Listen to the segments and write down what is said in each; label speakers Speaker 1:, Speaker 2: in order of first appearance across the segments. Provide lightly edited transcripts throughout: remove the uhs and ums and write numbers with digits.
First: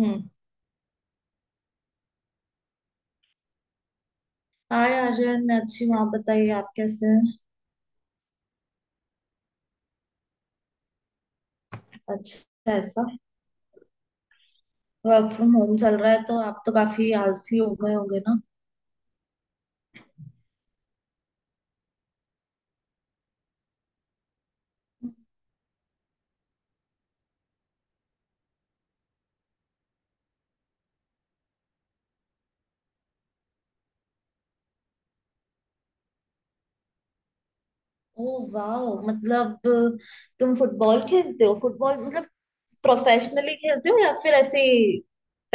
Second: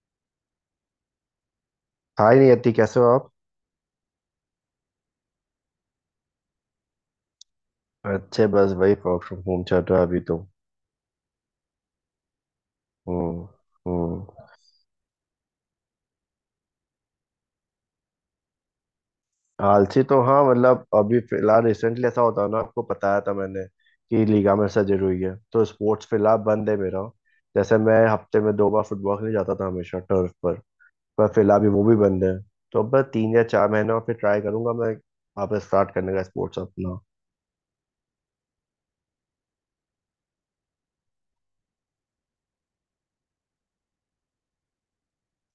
Speaker 1: हम्म।
Speaker 2: Hi Niyati, कैसे हो आप?
Speaker 1: हाय आर्यन, मैं अच्छी हूँ। आप बताइए, आप कैसे हैं?
Speaker 2: अच्छे। बस वही वर्क फ्रॉम होम चल रहा है अभी तो।
Speaker 1: अच्छा, ऐसा।
Speaker 2: हम्म। हम्म।
Speaker 1: वर्क फ्रॉम होम चल रहा है तो आप तो काफी आलसी हो गए होंगे ना।
Speaker 2: आलसी तो हाँ, मतलब अभी फिलहाल रिसेंटली ऐसा होता है ना, आपको बताया था मैंने कि लिगामेंट सर्जरी हुई है, तो स्पोर्ट्स फिलहाल बंद है मेरा। जैसे मैं हफ्ते में 2 बार फुटबॉल खेलने जाता था, हमेशा टर्फ पर। पर फिलहाल भी वो भी बंद है। तो अब बस 3 या 4 महीने और फिर ट्राई करूंगा मैं वापस स्टार्ट करने का स्पोर्ट्स अपना।
Speaker 1: ओ, वाह। मतलब तुम फुटबॉल खेलते हो? फुटबॉल मतलब प्रोफेशनली खेलते हो या फिर ऐसे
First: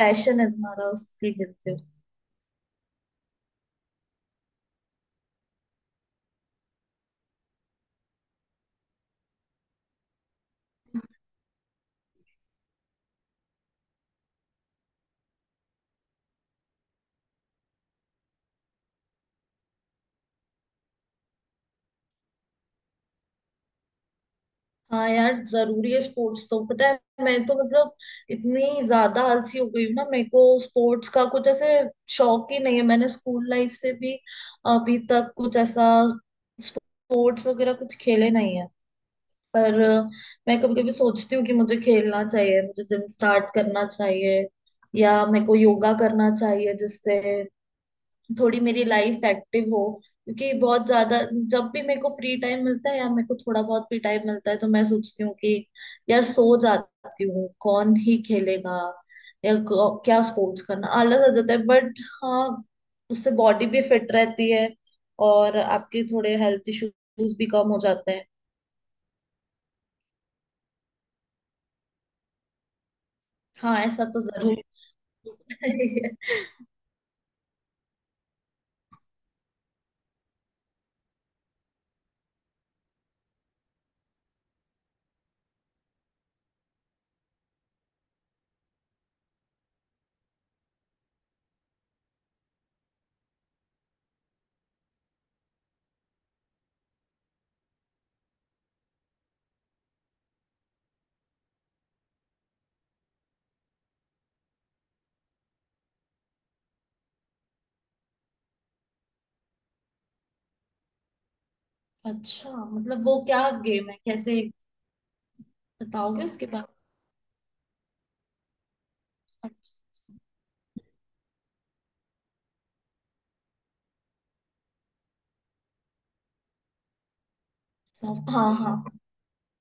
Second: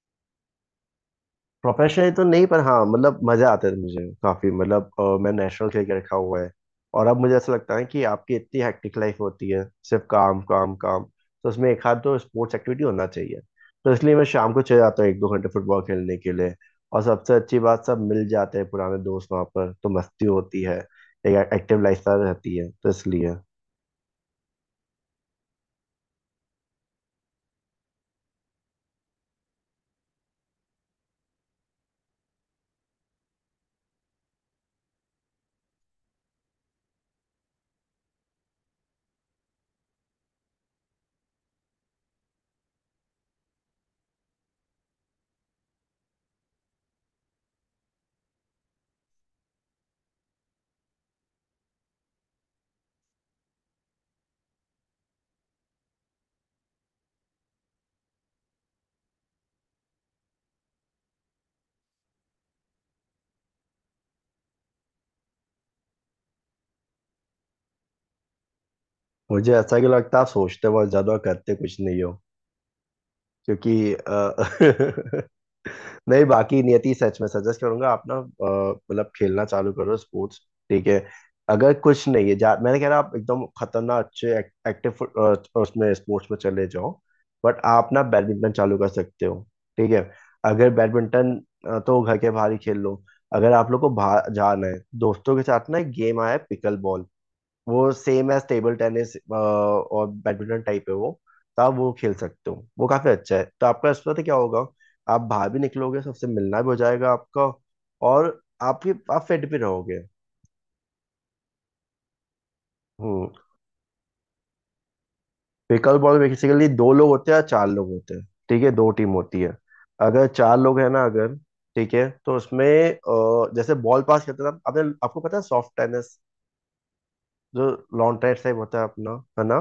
Speaker 1: पैशन है तुम्हारा, उसके लिए खेलते हो?
Speaker 2: प्रोफेशनली तो नहीं, पर हाँ मतलब मजा आता है मुझे काफी। मतलब मैं नेशनल खेल के रखा हुआ है। और अब मुझे ऐसा लगता है कि आपकी इतनी हेक्टिक लाइफ होती है, सिर्फ काम काम काम, तो उसमें एक हाथ तो स्पोर्ट्स एक्टिविटी होना चाहिए। तो इसलिए मैं शाम को चले जाता हूँ एक दो घंटे फुटबॉल खेलने के लिए। और सबसे अच्छी बात, सब मिल जाते हैं पुराने दोस्त वहाँ पर, तो मस्ती होती है। एक एक्टिव लाइफस्टाइल रहती है तो इसलिए।
Speaker 1: हाँ यार, जरूरी है स्पोर्ट्स तो, पता है। मैं तो मतलब इतनी ज्यादा आलसी हो गई हूँ ना, मेरे को स्पोर्ट्स का कुछ ऐसे शौक ही नहीं है। मैंने स्कूल लाइफ से भी अभी तक कुछ ऐसा स्पोर्ट्स वगैरह कुछ खेले नहीं है। पर मैं कभी कभी सोचती हूँ कि मुझे खेलना चाहिए, मुझे जिम स्टार्ट करना चाहिए या मेरे को योगा करना चाहिए, जिससे थोड़ी मेरी लाइफ एक्टिव हो। क्योंकि बहुत ज्यादा जब भी मेरे को फ्री टाइम मिलता है या मेरे को थोड़ा बहुत भी टाइम मिलता है तो मैं सोचती हूँ कि यार सो जाती हूँ, कौन ही खेलेगा या क्या स्पोर्ट्स करना, आलस आ जाता है। बट हाँ, उससे बॉडी भी फिट रहती है और आपके थोड़े हेल्थ इश्यूज भी कम हो जाते हैं।
Speaker 2: मुझे ऐसा क्यों लगता है आप सोचते बहुत ज्यादा और करते कुछ नहीं?
Speaker 1: हाँ,
Speaker 2: क्योंकि
Speaker 1: ऐसा तो जरूर है।
Speaker 2: नहीं, बाकी नियति, सच में सजेस्ट करूंगा आप ना, मतलब खेलना चालू करो स्पोर्ट्स। ठीक है। अगर कुछ नहीं है मैंने कह रहा आप एकदम खतरनाक अच्छे एक्टिव, उसमें स्पोर्ट्स में चले जाओ। बट आप ना बैडमिंटन चालू कर सकते हो। ठीक है। अगर बैडमिंटन तो घर के बाहर ही खेल लो। अगर आप लोग को बाहर जाना है दोस्तों के साथ ना, एक गेम आया है, पिकल बॉल। वो सेम एज टेबल टेनिस और बैडमिंटन टाइप है वो। तो आप वो खेल सकते हो, वो काफी अच्छा है। तो आपका इसमें पता क्या होगा, आप बाहर भी निकलोगे, सबसे मिलना भी हो जाएगा आपका, और आपकी आप फिट भी रहोगे।
Speaker 1: अच्छा, मतलब वो
Speaker 2: हम्म।
Speaker 1: क्या गेम है, कैसे
Speaker 2: पिकल बॉल
Speaker 1: बताओगे
Speaker 2: में
Speaker 1: उसके बाद?
Speaker 2: बेसिकली दो लोग होते हैं या चार लोग होते हैं। ठीक है, दो टीम होती है।
Speaker 1: अच्छा।
Speaker 2: अगर चार लोग हैं ना, अगर ठीक है, तो उसमें जैसे बॉल पास करते हैं ना, आपने आपको पता है सॉफ्ट टेनिस, जो लॉन्ट्रेट
Speaker 1: हाँ
Speaker 2: टाइप होता है
Speaker 1: हाँ।
Speaker 2: अपना, है ना,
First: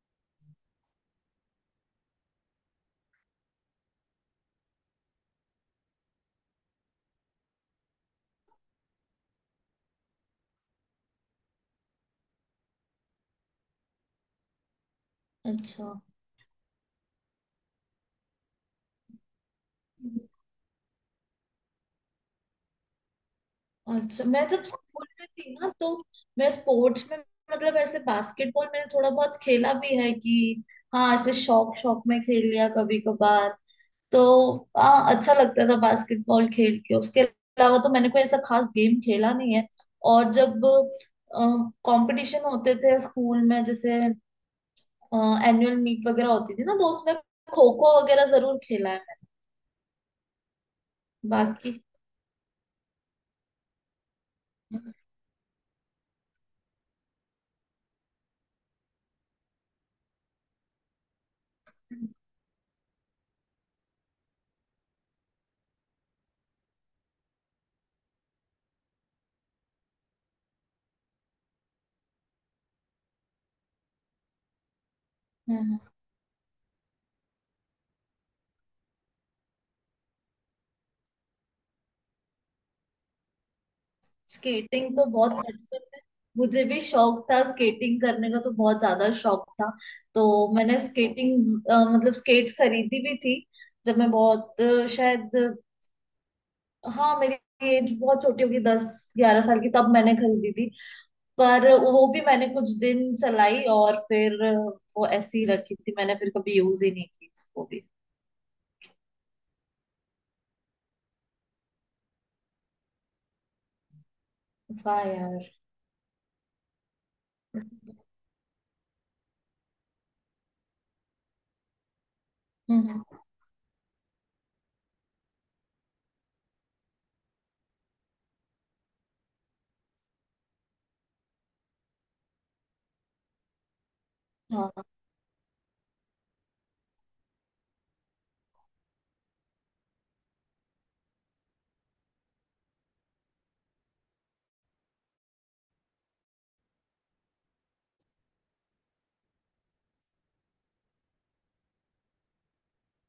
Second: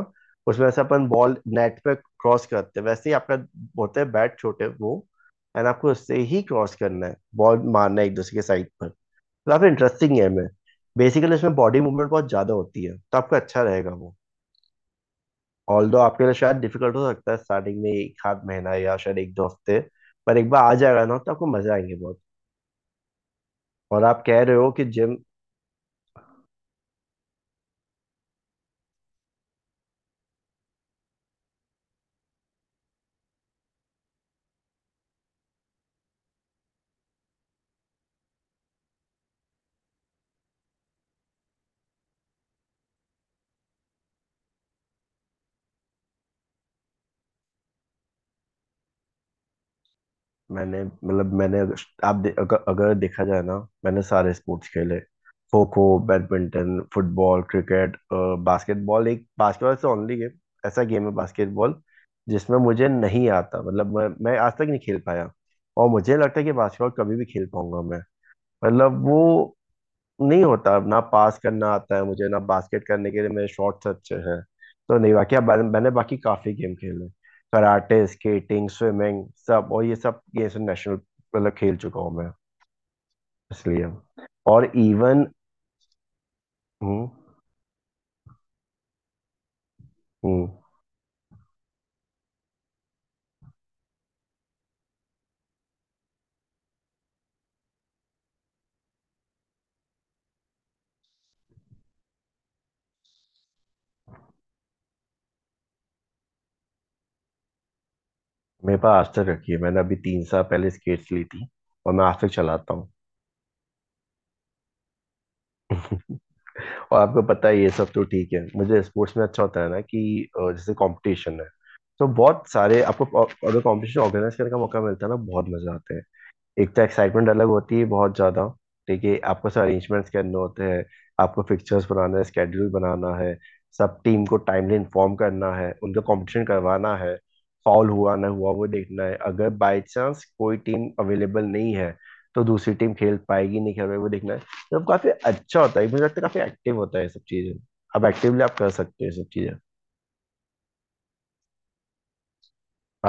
Speaker 2: उसमें से अपन बॉल नेट पे क्रॉस करते हैं, वैसे ही आपका होता है बैट छोटे वो। एंड आपको उससे ही क्रॉस करना है, बॉल मारना है एक दूसरे के साइड पर। तो काफी इंटरेस्टिंग गेम है। बेसिकली इसमें बॉडी मूवमेंट बहुत ज्यादा होती है, तो आपको अच्छा रहेगा वो।
Speaker 1: अच्छा।
Speaker 2: ऑल्दो आपके लिए शायद डिफिकल्ट हो सकता है स्टार्टिंग में, एक आध महीना या शायद एक दो हफ्ते, पर एक बार आ जाएगा ना तो आपको मजा आएंगे बहुत। और आप
Speaker 1: अच्छा,
Speaker 2: कह
Speaker 1: मैं
Speaker 2: रहे
Speaker 1: जब
Speaker 2: हो कि
Speaker 1: स्कूल
Speaker 2: जिम।
Speaker 1: में थी ना, तो मैं स्पोर्ट्स में मतलब ऐसे बास्केटबॉल मैंने थोड़ा बहुत खेला भी है कि हाँ, ऐसे शौक शौक में खेल लिया कभी कभार। तो हाँ, अच्छा लगता था बास्केटबॉल खेल के। उसके अलावा तो मैंने कोई ऐसा खास गेम खेला नहीं है। और जब कंपटीशन होते थे स्कूल में, जैसे एनुअल मीट वगैरह होती थी ना, तो उसमें खो खो वगैरह जरूर खेला है मैंने।
Speaker 2: मैंने मतलब मैंने,
Speaker 1: बाकी
Speaker 2: अगर आप दे, अगर, अगर देखा जाए ना, मैंने सारे स्पोर्ट्स
Speaker 1: हम्म,
Speaker 2: खेले, kho kho, badminton, football, cricket, basketball. एक बास्केटबॉल से ओनली गेम, ऐसा गेम है बास्केटबॉल जिसमें मुझे नहीं आता, मतलब मैं आज तक नहीं खेल पाया, और मुझे लगता है कि बास्केटबॉल कभी भी खेल पाऊंगा मैं। मतलब वो नहीं होता ना, पास करना आता है मुझे ना, बास्केट करने के लिए मेरे शॉट्स अच्छे हैं तो नहीं। बाकी अब मैंने
Speaker 1: हम्म।
Speaker 2: मैंने बाकी काफी गेम खेले, कराटे, स्केटिंग, स्विमिंग, सब। और ये सब नेशनल मतलब खेल चुका हूँ मैं, इसलिए। और
Speaker 1: स्केटिंग तो
Speaker 2: इवन।
Speaker 1: बहुत बचपन में मुझे भी
Speaker 2: हम्म।
Speaker 1: शौक था, स्केटिंग करने का तो बहुत ज्यादा शौक था। तो
Speaker 2: हम्म।
Speaker 1: मैंने स्केटिंग मतलब स्केट्स खरीदी भी थी, जब मैं बहुत शायद हाँ, मेरी एज बहुत छोटी होगी, 10 ग्यारह साल की, तब मैंने खरीदी थी। पर वो भी मैंने कुछ दिन चलाई और फिर वो ऐसी ही रखी थी, मैंने फिर कभी यूज ही नहीं की वो भी।
Speaker 2: मेरे पास आज तक रखी है, मैंने अभी 3 साल पहले स्केट्स ली थी, और मैं आज तक चलाता हूँ।
Speaker 1: वाह यार।
Speaker 2: और आपको पता है ये सब तो ठीक है, मुझे स्पोर्ट्स में अच्छा होता है ना कि जैसे कंपटीशन है, तो बहुत सारे आपको
Speaker 1: हम्म।
Speaker 2: अगर कंपटीशन ऑर्गेनाइज करने का मौका मिलता है ना, बहुत मजा आता है। एक तो एक्साइटमेंट अलग होती है बहुत ज़्यादा। ठीक है। आपको सब अरेंजमेंट्स करने होते हैं, आपको फिक्चर्स बनाना है, स्केड्यूल बनाना है, सब टीम को टाइमली
Speaker 1: हाँ।
Speaker 2: इन्फॉर्म करना है, उनका कंपटीशन करवाना है। फाउल हुआ ना हुआ वो देखना है, अगर बाई चांस कोई टीम अवेलेबल नहीं है तो दूसरी टीम खेल पाएगी नहीं खेल पाएगी, वो देखना है। तो काफ़ी अच्छा होता है, मुझे लगता है काफ़ी एक्टिव होता है ये सब चीज़ें। अब एक्टिवली आप कर सकते हो ये सब चीज़ें।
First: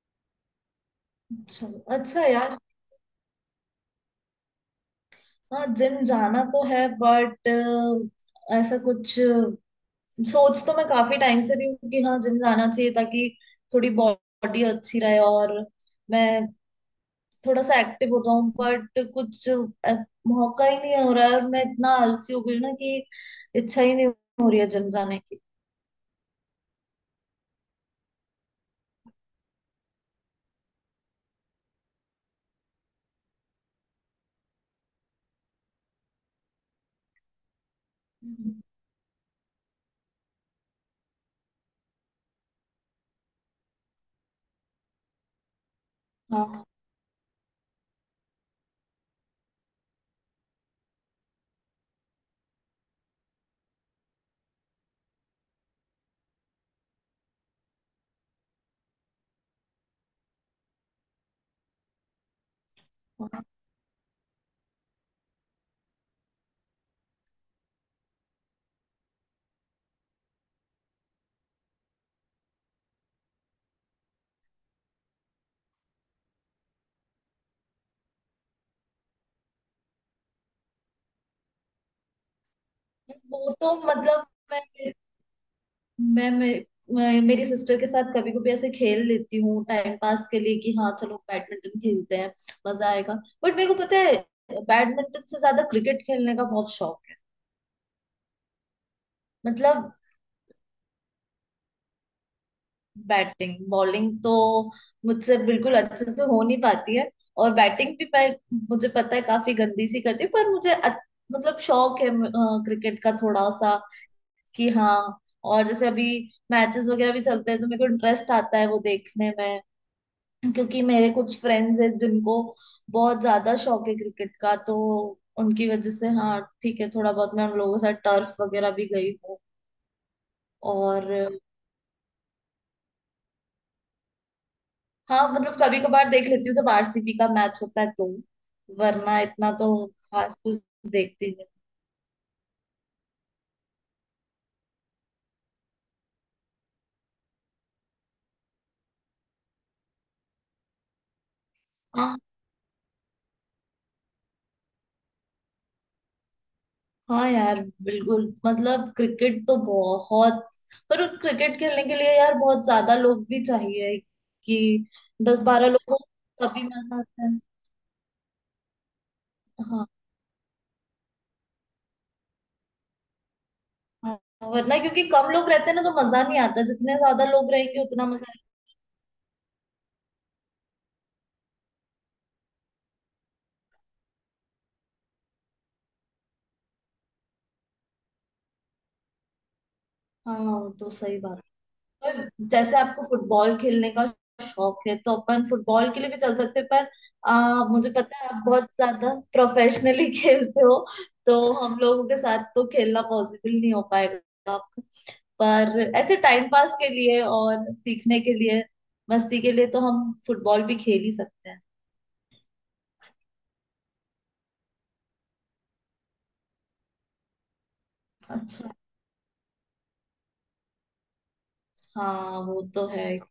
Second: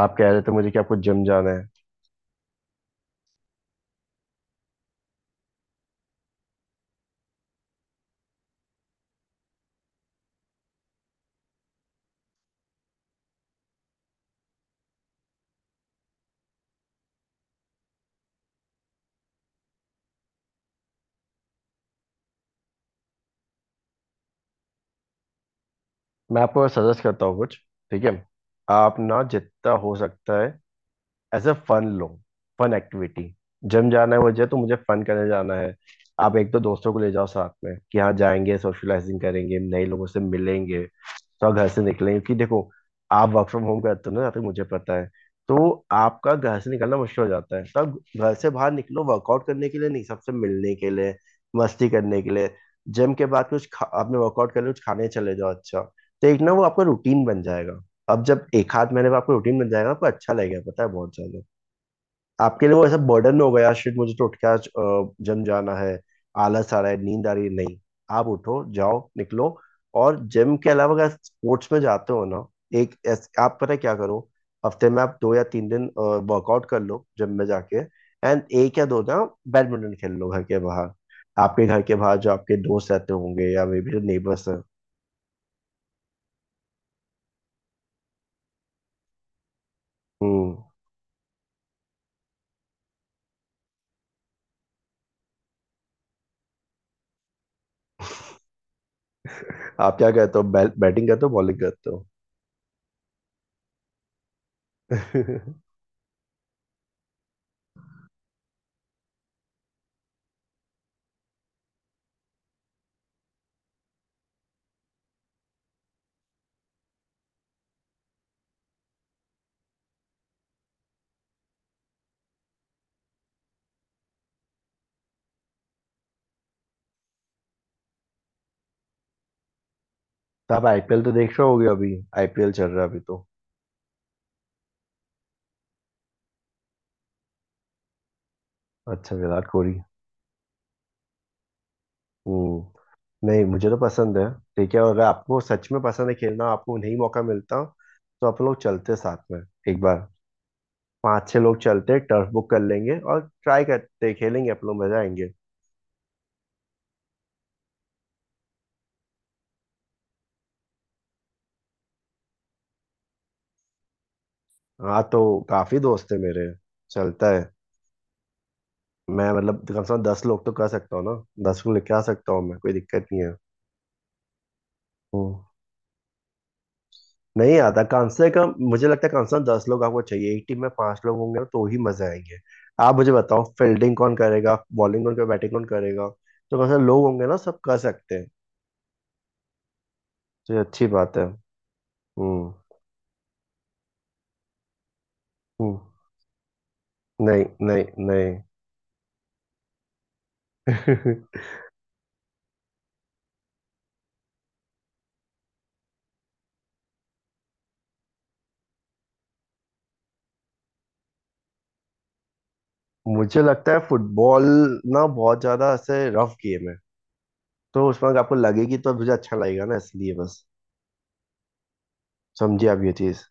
Speaker 2: आप कह रहे थे मुझे कि आपको जिम जाना है,
Speaker 1: अच्छा। अच्छा यार, हाँ जिम जाना तो है बट ऐसा कुछ सोच तो मैं काफी टाइम से रही हूँ कि हाँ जिम जाना चाहिए, ताकि थोड़ी बॉडी अच्छी रहे और मैं थोड़ा सा एक्टिव हो जाऊं। बट कुछ मौका ही नहीं हो रहा है और मैं इतना आलसी हो गई हूँ ना कि इच्छा ही नहीं हो रही है जिम जाने की।
Speaker 2: मैं आपको सजेस्ट करता हूँ कुछ। ठीक है। आप ना जितना हो सकता है एज अ फन लो, फन एक्टिविटी। जिम जाना है मुझे तो मुझे फन करने जाना है। आप एक तो दोस्तों को ले जाओ साथ में कि हाँ जाएंगे,
Speaker 1: हम्म,
Speaker 2: सोशलाइजिंग करेंगे, नए लोगों से मिलेंगे, तो घर से निकलेंगे, क्योंकि देखो आप वर्क फ्रॉम होम करते हो ना जहाँ तक मुझे पता है, तो आपका घर
Speaker 1: हाँ
Speaker 2: से निकलना मुश्किल हो जाता है। तब घर से बाहर निकलो, वर्कआउट करने के लिए नहीं, सबसे मिलने के लिए, मस्ती करने के लिए। जिम के बाद कुछ आपने वर्कआउट कर लिया कुछ खाने चले जाओ, अच्छा। तो एक ना वो आपका रूटीन बन जाएगा। अब जब एक हाथ महीने में आपको रूटीन बन जाएगा, आपको अच्छा लगेगा पता है, बहुत ज्यादा। आपके लिए वो ऐसा बर्डन
Speaker 1: हाँ,
Speaker 2: हो गया, शिट मुझे तो उठ के आज जिम जाना है, आलस आ रहा है, नींद आ रही है, नहीं। आप उठो जाओ निकलो। और जिम के अलावा अगर स्पोर्ट्स में जाते हो ना, आप पता है क्या करो, हफ्ते में आप 2 या 3 दिन वर्कआउट कर लो जिम में जाके, एंड एक या दो ना बैडमिंटन खेल लो घर के बाहर। आपके घर के बाहर जो आपके दोस्त रहते होंगे
Speaker 1: वो
Speaker 2: या
Speaker 1: तो
Speaker 2: मे बी जो
Speaker 1: मतलब
Speaker 2: नेबर्स हैं।
Speaker 1: मैं मैं, मैं, मैं मेरी सिस्टर के साथ कभी कभी ऐसे खेल लेती हूँ टाइम पास के
Speaker 2: हम्म।
Speaker 1: लिए कि हाँ चलो बैडमिंटन खेलते हैं, मजा आएगा। बट मेरे को पता है बैडमिंटन से ज्यादा क्रिकेट खेलने का बहुत शौक है। मतलब
Speaker 2: आप क्या करते हो, बैटिंग करते हो बॉलिंग करते हो
Speaker 1: बैटिंग बॉलिंग तो
Speaker 2: तो?
Speaker 1: मुझसे बिल्कुल अच्छे से हो नहीं पाती है, और बैटिंग भी मैं मुझे पता है काफी गंदी सी करती हूँ, पर मुझे मतलब शौक है क्रिकेट का थोड़ा सा कि हाँ। और जैसे अभी मैचेस वगैरह भी चलते हैं तो मेरे को इंटरेस्ट आता है वो देखने में, क्योंकि मेरे कुछ फ्रेंड्स हैं जिनको बहुत ज्यादा शौक है क्रिकेट का, तो उनकी वजह से हाँ ठीक है, थोड़ा बहुत मैं उन लोगों के साथ टर्फ वगैरह भी गई हूँ।
Speaker 2: आप आईपीएल
Speaker 1: और
Speaker 2: तो देख रहे होगे अभी। आईपीएल चल रहा है अभी तो।
Speaker 1: हाँ, मतलब कभी कभार देख लेती हूँ जब आरसीबी का मैच होता है तो,
Speaker 2: अच्छा,
Speaker 1: वरना
Speaker 2: विराट
Speaker 1: इतना
Speaker 2: कोहली।
Speaker 1: तो खास कुछ देखती नहीं।
Speaker 2: हम्म, नहीं, मुझे तो पसंद है। ठीक है। और अगर आपको सच में पसंद है खेलना, आपको नहीं मौका मिलता, तो आप लोग चलते साथ में, एक बार पांच छह लोग चलते,
Speaker 1: हाँ
Speaker 2: टर्फ बुक कर लेंगे और ट्राई करते खेलेंगे, आप लोग मजा आएंगे।
Speaker 1: हाँ यार, बिल्कुल मतलब क्रिकेट तो बहुत, पर उस क्रिकेट खेलने के लिए यार बहुत ज्यादा लोग भी चाहिए कि
Speaker 2: हाँ तो
Speaker 1: दस बारह
Speaker 2: काफी
Speaker 1: लोग हो,
Speaker 2: दोस्त है मेरे,
Speaker 1: तभी मजा आता
Speaker 2: चलता
Speaker 1: है।
Speaker 2: है। मैं मतलब कम
Speaker 1: हाँ,
Speaker 2: से कम 10 लोग तो कर सकता हूँ ना, 10 को लेके आ सकता हूँ मैं, कोई दिक्कत नहीं है।
Speaker 1: हाँ, वरना क्योंकि कम
Speaker 2: हम्म।
Speaker 1: लोग रहते हैं ना तो मजा नहीं आता, जितने ज्यादा लोग
Speaker 2: नहीं आता
Speaker 1: रहेंगे उतना
Speaker 2: कम से
Speaker 1: मजा
Speaker 2: कम, मुझे लगता है कम से कम दस लोग आपको चाहिए, एक टीम में पांच लोग होंगे ना तो ही मजे आएंगे। आप मुझे बताओ फील्डिंग कौन करेगा, बॉलिंग कौन करेगा, बैटिंग कौन करेगा। तो कम से कम लोग होंगे ना, सब कर सकते हैं।
Speaker 1: आएगा।
Speaker 2: तो ये
Speaker 1: हाँ,
Speaker 2: अच्छी
Speaker 1: तो
Speaker 2: बात
Speaker 1: सही
Speaker 2: है।
Speaker 1: बात है। पर
Speaker 2: हम्म।
Speaker 1: जैसे आपको फुटबॉल खेलने का शौक है तो अपन
Speaker 2: हम्म।
Speaker 1: फुटबॉल के लिए भी चल सकते हैं, पर
Speaker 2: नहीं,
Speaker 1: मुझे पता है
Speaker 2: नहीं,
Speaker 1: आप बहुत ज्यादा प्रोफेशनली खेलते हो,
Speaker 2: नहीं।
Speaker 1: तो हम लोगों के साथ तो खेलना पॉसिबल नहीं हो पाएगा आपका। पर ऐसे टाइम पास के लिए और सीखने के लिए, मस्ती के लिए तो हम फुटबॉल भी खेल ही सकते हैं।
Speaker 2: मुझे लगता है फुटबॉल ना बहुत ज्यादा ऐसे रफ गेम है, तो उसमें अगर आपको
Speaker 1: अच्छा,
Speaker 2: लगेगी, तो मुझे अच्छा लगेगा ना, इसलिए बस।
Speaker 1: हाँ वो
Speaker 2: समझिए आप
Speaker 1: तो
Speaker 2: ये
Speaker 1: है।
Speaker 2: चीज।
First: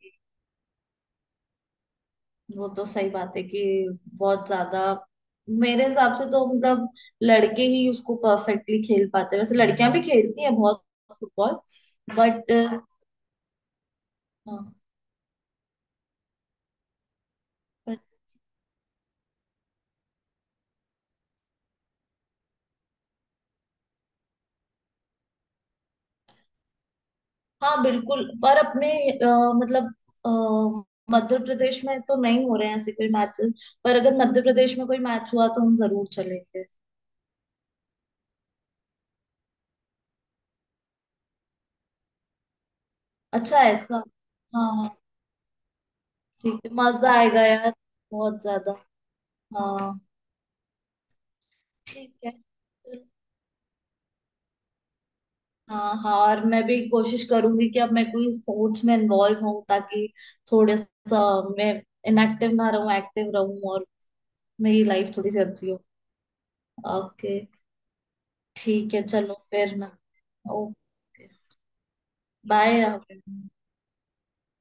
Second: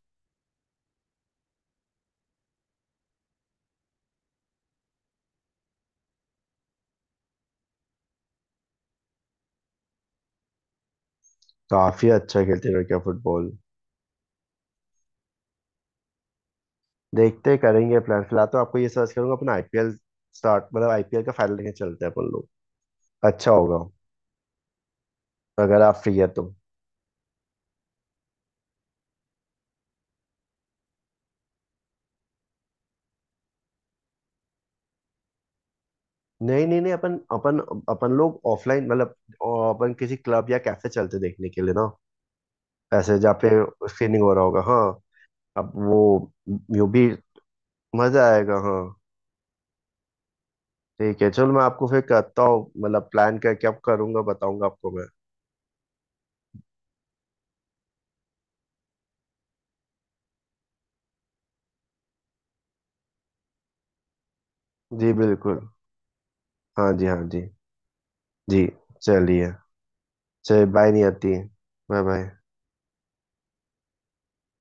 Speaker 1: वो तो सही बात है कि बहुत ज्यादा मेरे हिसाब से तो मतलब लड़के ही उसको परफेक्टली खेल पाते हैं। वैसे लड़कियां भी खेलती हैं बहुत फुटबॉल,
Speaker 2: काफी अच्छा
Speaker 1: बट
Speaker 2: खेलते हैं लड़कियां फुटबॉल।
Speaker 1: हाँ।
Speaker 2: देखते हैं, करेंगे
Speaker 1: but-
Speaker 2: प्लान। फिलहाल तो आपको ये सर्च करूंगा अपना, आईपीएल स्टार्ट, मतलब आईपीएल का फाइनल लेके चलते हैं अपन लोग, अच्छा होगा, अगर आप फ्री है तो।
Speaker 1: हाँ, बिल्कुल, पर अपने मतलब अ, मध्य प्रदेश में तो नहीं हो रहे हैं ऐसे कोई मैचेस, पर अगर मध्य प्रदेश में कोई मैच हुआ तो हम जरूर चलेंगे।
Speaker 2: नहीं, नहीं, नहीं, अपन अपन अपन लोग ऑफलाइन मतलब अ, अपन किसी क्लब या कैफे चलते देखने के लिए ना, ऐसे जहाँ पे
Speaker 1: अच्छा, ऐसा।
Speaker 2: स्क्रीनिंग हो रहा होगा,
Speaker 1: हाँ
Speaker 2: हाँ।
Speaker 1: हाँ,
Speaker 2: अब वो
Speaker 1: ठीक है,
Speaker 2: वो भी
Speaker 1: मजा आएगा यार,
Speaker 2: मजा
Speaker 1: बहुत
Speaker 2: आएगा,
Speaker 1: ज्यादा।
Speaker 2: हाँ।
Speaker 1: हाँ।
Speaker 2: ठीक है, चलो मैं आपको फिर
Speaker 1: ठीक है,
Speaker 2: करता हूँ, मतलब प्लान करके अब करूंगा, बताऊंगा आपको मैं।
Speaker 1: हाँ हाँ, और मैं भी कोशिश करूंगी कि अब मैं कोई स्पोर्ट्स में इन्वॉल्व हूँ, ताकि थोड़ा सा मैं इनएक्टिव ना रहूँ, एक्टिव रहूँ और मेरी
Speaker 2: जी
Speaker 1: लाइफ थोड़ी सी
Speaker 2: बिल्कुल।
Speaker 1: अच्छी हो।
Speaker 2: हाँ जी, हाँ
Speaker 1: ओके।
Speaker 2: जी। जी।
Speaker 1: ठीक है, चलो
Speaker 2: चलिए,
Speaker 1: फिर ना।
Speaker 2: चलिए, बाय नहीं
Speaker 1: ओके,
Speaker 2: आती। Bye, bye.
Speaker 1: बाय।